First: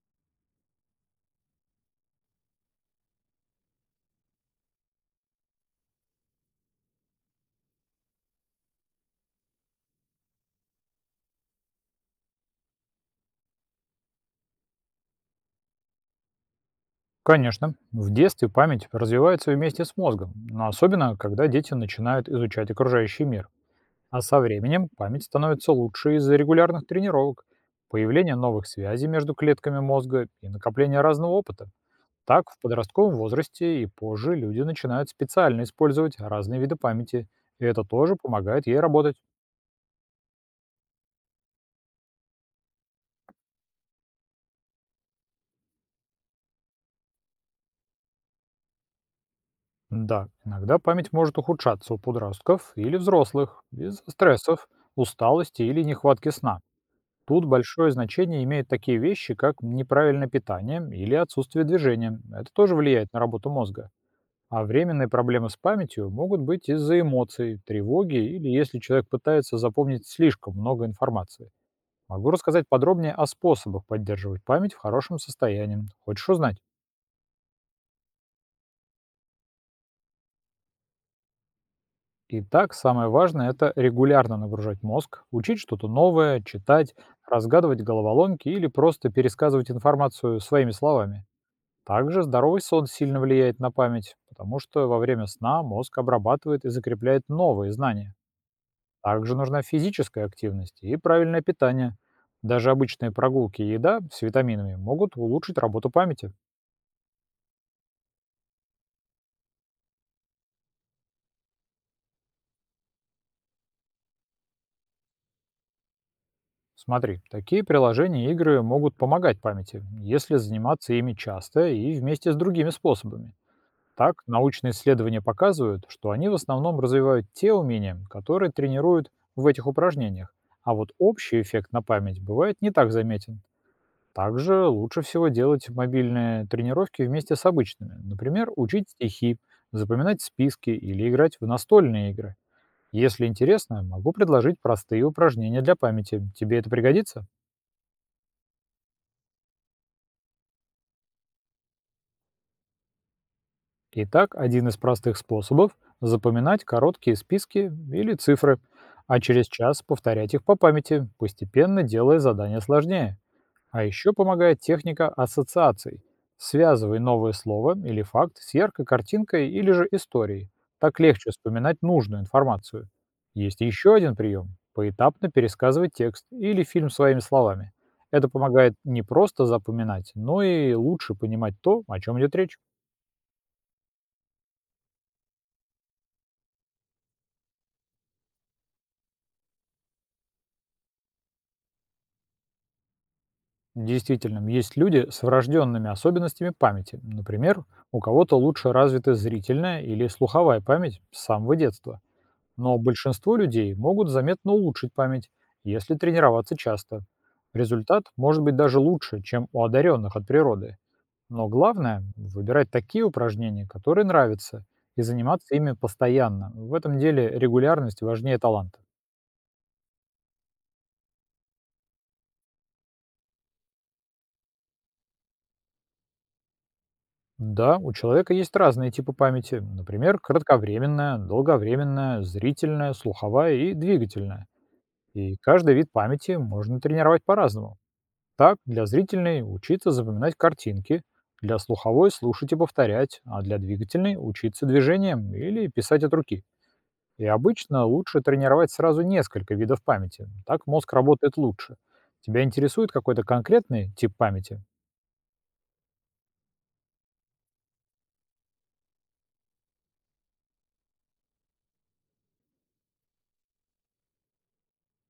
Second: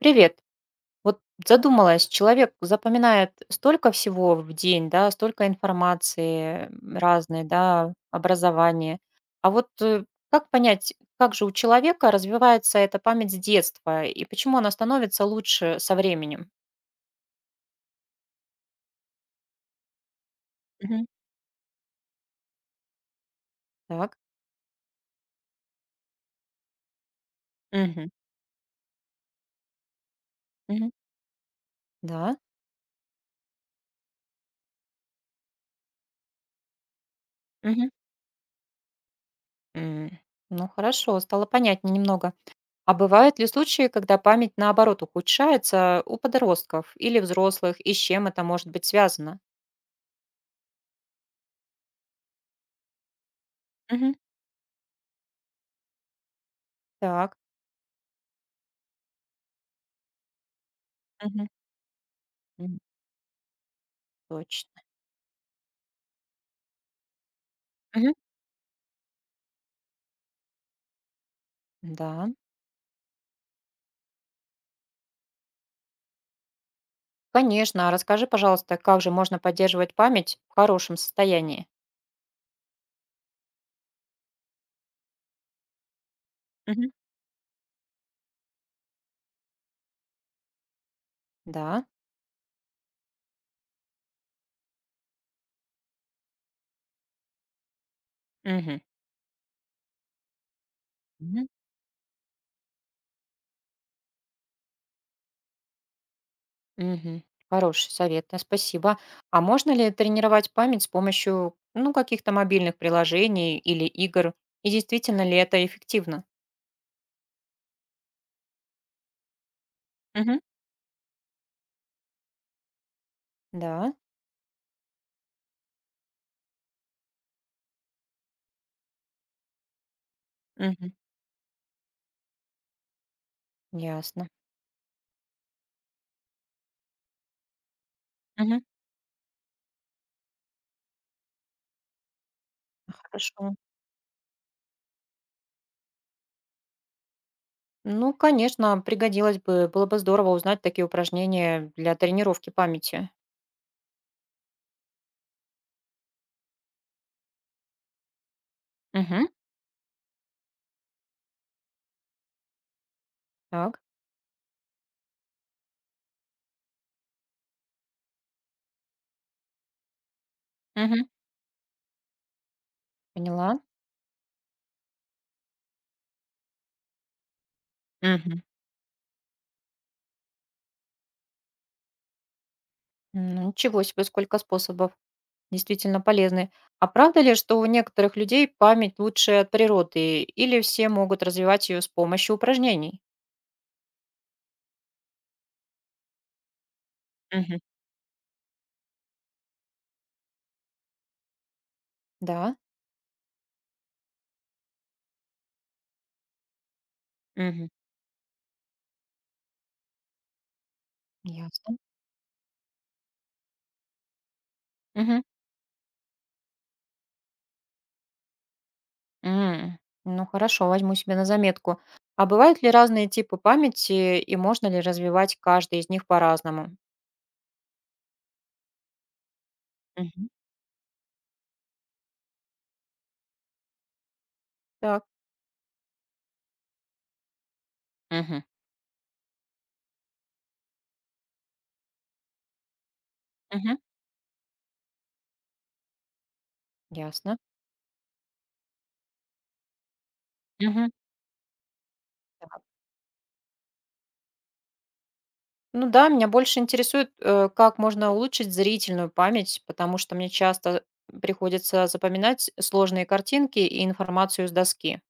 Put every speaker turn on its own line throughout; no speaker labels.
Привет. Вот задумалась, человек запоминает столько всего в день, да, столько информации, разной, да, образования. А вот, как понять, как же у человека развивается эта память с детства и почему она становится лучше со временем?
Конечно, в детстве память развивается вместе с мозгом, но
Мгм.
особенно, когда дети начинают изучать окружающий мир.
Так.
А со временем память становится лучше из-за регулярных тренировок,
Мгм.
появления новых связей между клетками мозга и
Мгм.
накопления разного опыта.
Да.
Так, в подростковом возрасте и позже люди начинают специально использовать разные виды памяти, и это
Мгм.
тоже помогает ей работать.
М, Ну хорошо, стало понятнее немного. А бывают ли случаи, когда память наоборот ухудшается у подростков или взрослых, и с чем это может быть связано?
Да, иногда память может ухудшаться у подростков или взрослых из-за стрессов, усталости или нехватки сна.
Так.
Тут большое значение имеют такие вещи, как неправильное питание или
Мгм.
отсутствие движения. Это тоже
М,
влияет на работу мозга. А
точно.
временные проблемы с памятью могут быть из-за эмоций,
Мгм.
тревоги или если человек пытается запомнить слишком много информации. Могу
Да.
рассказать подробнее о способах поддерживать память в хорошем состоянии. Хочешь узнать?
Конечно. А расскажи, пожалуйста, как же можно поддерживать память в хорошем состоянии?
Итак, самое важное– это регулярно нагружать мозг, учить что-то новое,
Мгм.
читать, разгадывать головоломки или просто пересказывать информацию своими словами.
Да.
Также здоровый сон сильно влияет на память, потому что во время сна мозг обрабатывает и закрепляет новые знания.
Мгм.
Также нужна физическая активность и правильное
Мгм.
питание. Даже обычные прогулки и еда с витаминами могут улучшить работу памяти.
Мгм. Хороший совет, да, спасибо. А можно ли тренировать память с помощью, ну, каких-то мобильных приложений или игр? И действительно ли это эффективно?
Смотри, такие приложения и игры могут помогать памяти, если
Мгм.
заниматься ими часто и вместе с другими способами.
Да.
Так, научные исследования показывают, что они в основном развивают те умения, которые тренируют в этих упражнениях, а
Мгм.
вот общий эффект на память бывает не так заметен.
Ясно.
Также лучше всего делать мобильные тренировки вместе с обычными. Например,
Мгм.
учить стихи, запоминать списки или играть в настольные игры. Если
Хорошо.
интересно, могу предложить простые упражнения для памяти. Тебе это пригодится?
Ну, конечно, пригодилось бы, было бы здорово узнать такие упражнения для тренировки памяти.
Итак, один из простых способов– запоминать короткие списки или цифры, а
Мгм.
через час повторять их по памяти, постепенно делая задание сложнее.
Так.
А еще помогает техника ассоциаций. Связывай новое слово или факт с яркой картинкой или же историей. Так
Мгм.
легче вспоминать нужную информацию.
Поняла.
Есть еще один прием– поэтапно пересказывать текст или фильм своими словами. Это
Мгм.
помогает не просто запоминать, но и лучше понимать то, о чем идет речь.
Ну, ничего себе, сколько способов действительно полезны. А правда ли, что у некоторых людей память лучше от природы, или все могут развивать ее с помощью упражнений?
Действительно, есть люди с врожденными особенностями памяти.
Мгм.
Например, у кого-то лучше развита зрительная или слуховая память с самого детства.
Да.
Но большинство людей могут заметно улучшить память, если тренироваться часто.
Мгм.
Результат может быть даже лучше, чем у одаренных от природы. Но
Ясно.
главное– выбирать такие упражнения, которые нравятся, и
Мгм.
заниматься ими постоянно. В этом деле регулярность важнее таланта.
М, Ну хорошо, возьму себе на заметку. А бывают ли разные типы памяти, и можно ли развивать каждый из них по-разному?
Да, у человека есть разные типы памяти. Например,
Мгм.
кратковременная, долговременная, зрительная, слуховая и двигательная.
Так.
И каждый вид памяти можно тренировать по-разному.
Мгм.
Так, для зрительной учиться запоминать картинки, для слуховой слушать и повторять, а для
Мгм.
двигательной учиться движением или писать от руки. И
Ясно.
обычно лучше тренировать сразу несколько видов памяти. Так
Мгм.
мозг работает лучше. Тебя
Так.
интересует какой-то конкретный тип памяти?
Ну да, меня больше интересует, как можно улучшить зрительную память, потому что мне часто приходится запоминать сложные картинки и информацию с доски.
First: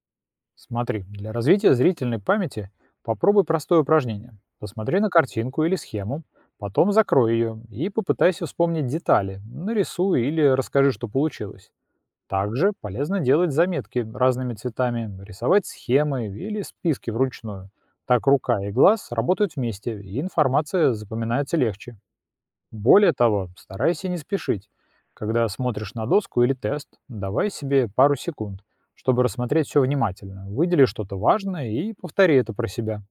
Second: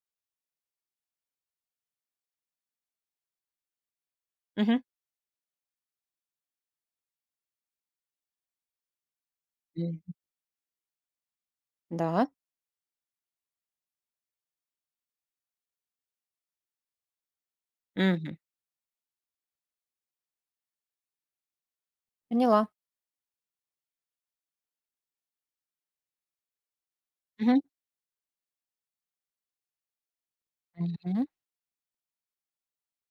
Смотри, для развития зрительной памяти попробуй простое упражнение.
Мгм.
Посмотри на картинку или схему, потом закрой ее и попытайся вспомнить детали,
Мгм.
нарисуй или расскажи, что получилось.
Да.
Также полезно делать заметки разными цветами, рисовать схемы или списки вручную. Так
Мгм.
рука и глаз работают вместе, и информация запоминается легче.
Поняла.
Более того, старайся не спешить. Когда смотришь на доску или тест, давай
Мгм.
себе пару секунд, чтобы рассмотреть все внимательно. Выдели что-то
Мгм.
важное и повтори это про себя.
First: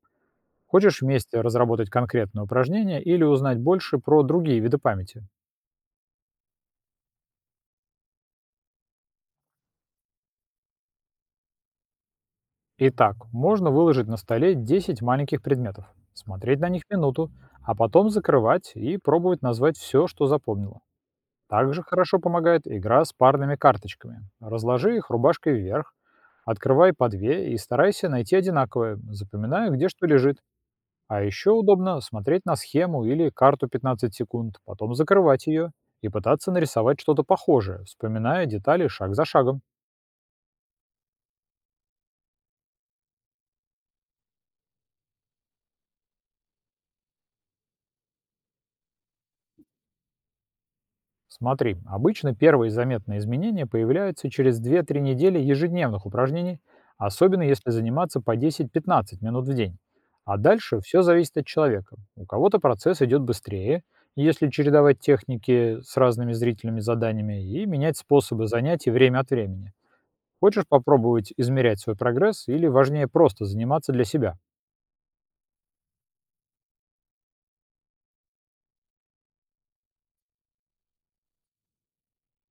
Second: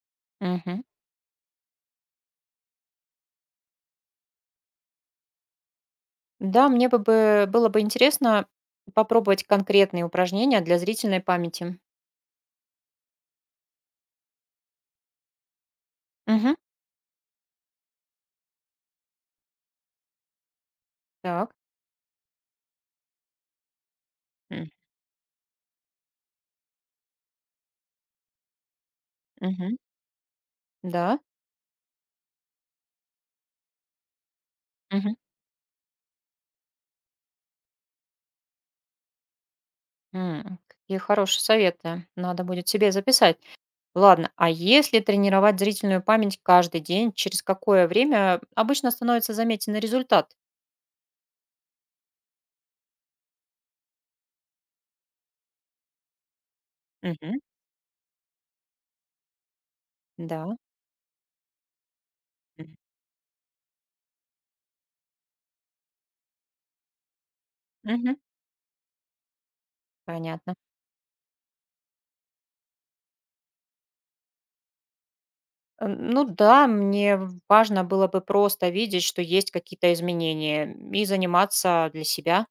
Мгм.
Хочешь вместе разработать конкретное упражнение или узнать больше про другие виды памяти?
Да, мне бы было бы интересно попробовать конкретные упражнения для зрительной памяти.
Итак, можно выложить на столе 10 маленьких предметов,
Мгм.
смотреть на них минуту, а потом закрывать и пробовать назвать все, что запомнила.
Так.
Также хорошо помогает игра с парными карточками.
М.
Разложи их рубашкой вверх, открывай по две и старайся найти одинаковые, запоминая,
Мгм.
где что лежит.
Да.
А еще удобно смотреть на схему или карту 15 секунд, потом
Мгм.
закрывать ее и пытаться нарисовать что-то похожее, вспоминая детали шаг за шагом.
М. Какие хорошие советы. Надо будет себе записать. Ладно, а если тренировать зрительную память каждый день, через какое время обычно становится заметен результат?
Смотри, обычно первые заметные изменения появляются через две-три недели ежедневных упражнений,
Мгм.
особенно если заниматься по 10-15 минут в день. А
Да.
дальше все зависит от человека. У кого-то
М.
процесс идет быстрее, если чередовать техники с разными зрительными заданиями и менять
Мгм.
способы занятий время от времени.
Понятно.
Хочешь попробовать измерять свой прогресс или важнее просто заниматься для себя?
Ну да, мне важно было бы просто видеть, что есть какие-то изменения и заниматься для себя.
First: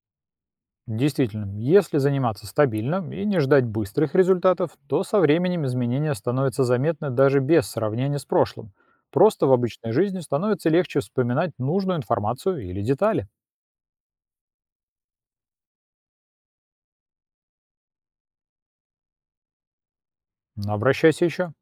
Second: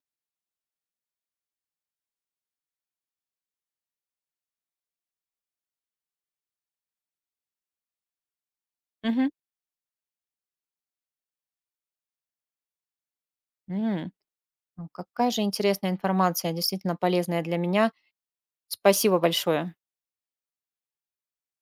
Действительно, если заниматься стабильно и не ждать быстрых результатов, то со временем изменения становятся заметны даже без сравнения с прошлым.
Мгм.
Просто в обычной жизни становится легче вспоминать нужную информацию или детали.
М. Ну, какая же интересная информация, действительно полезная для меня. Спасибо большое.
Но обращайся еще.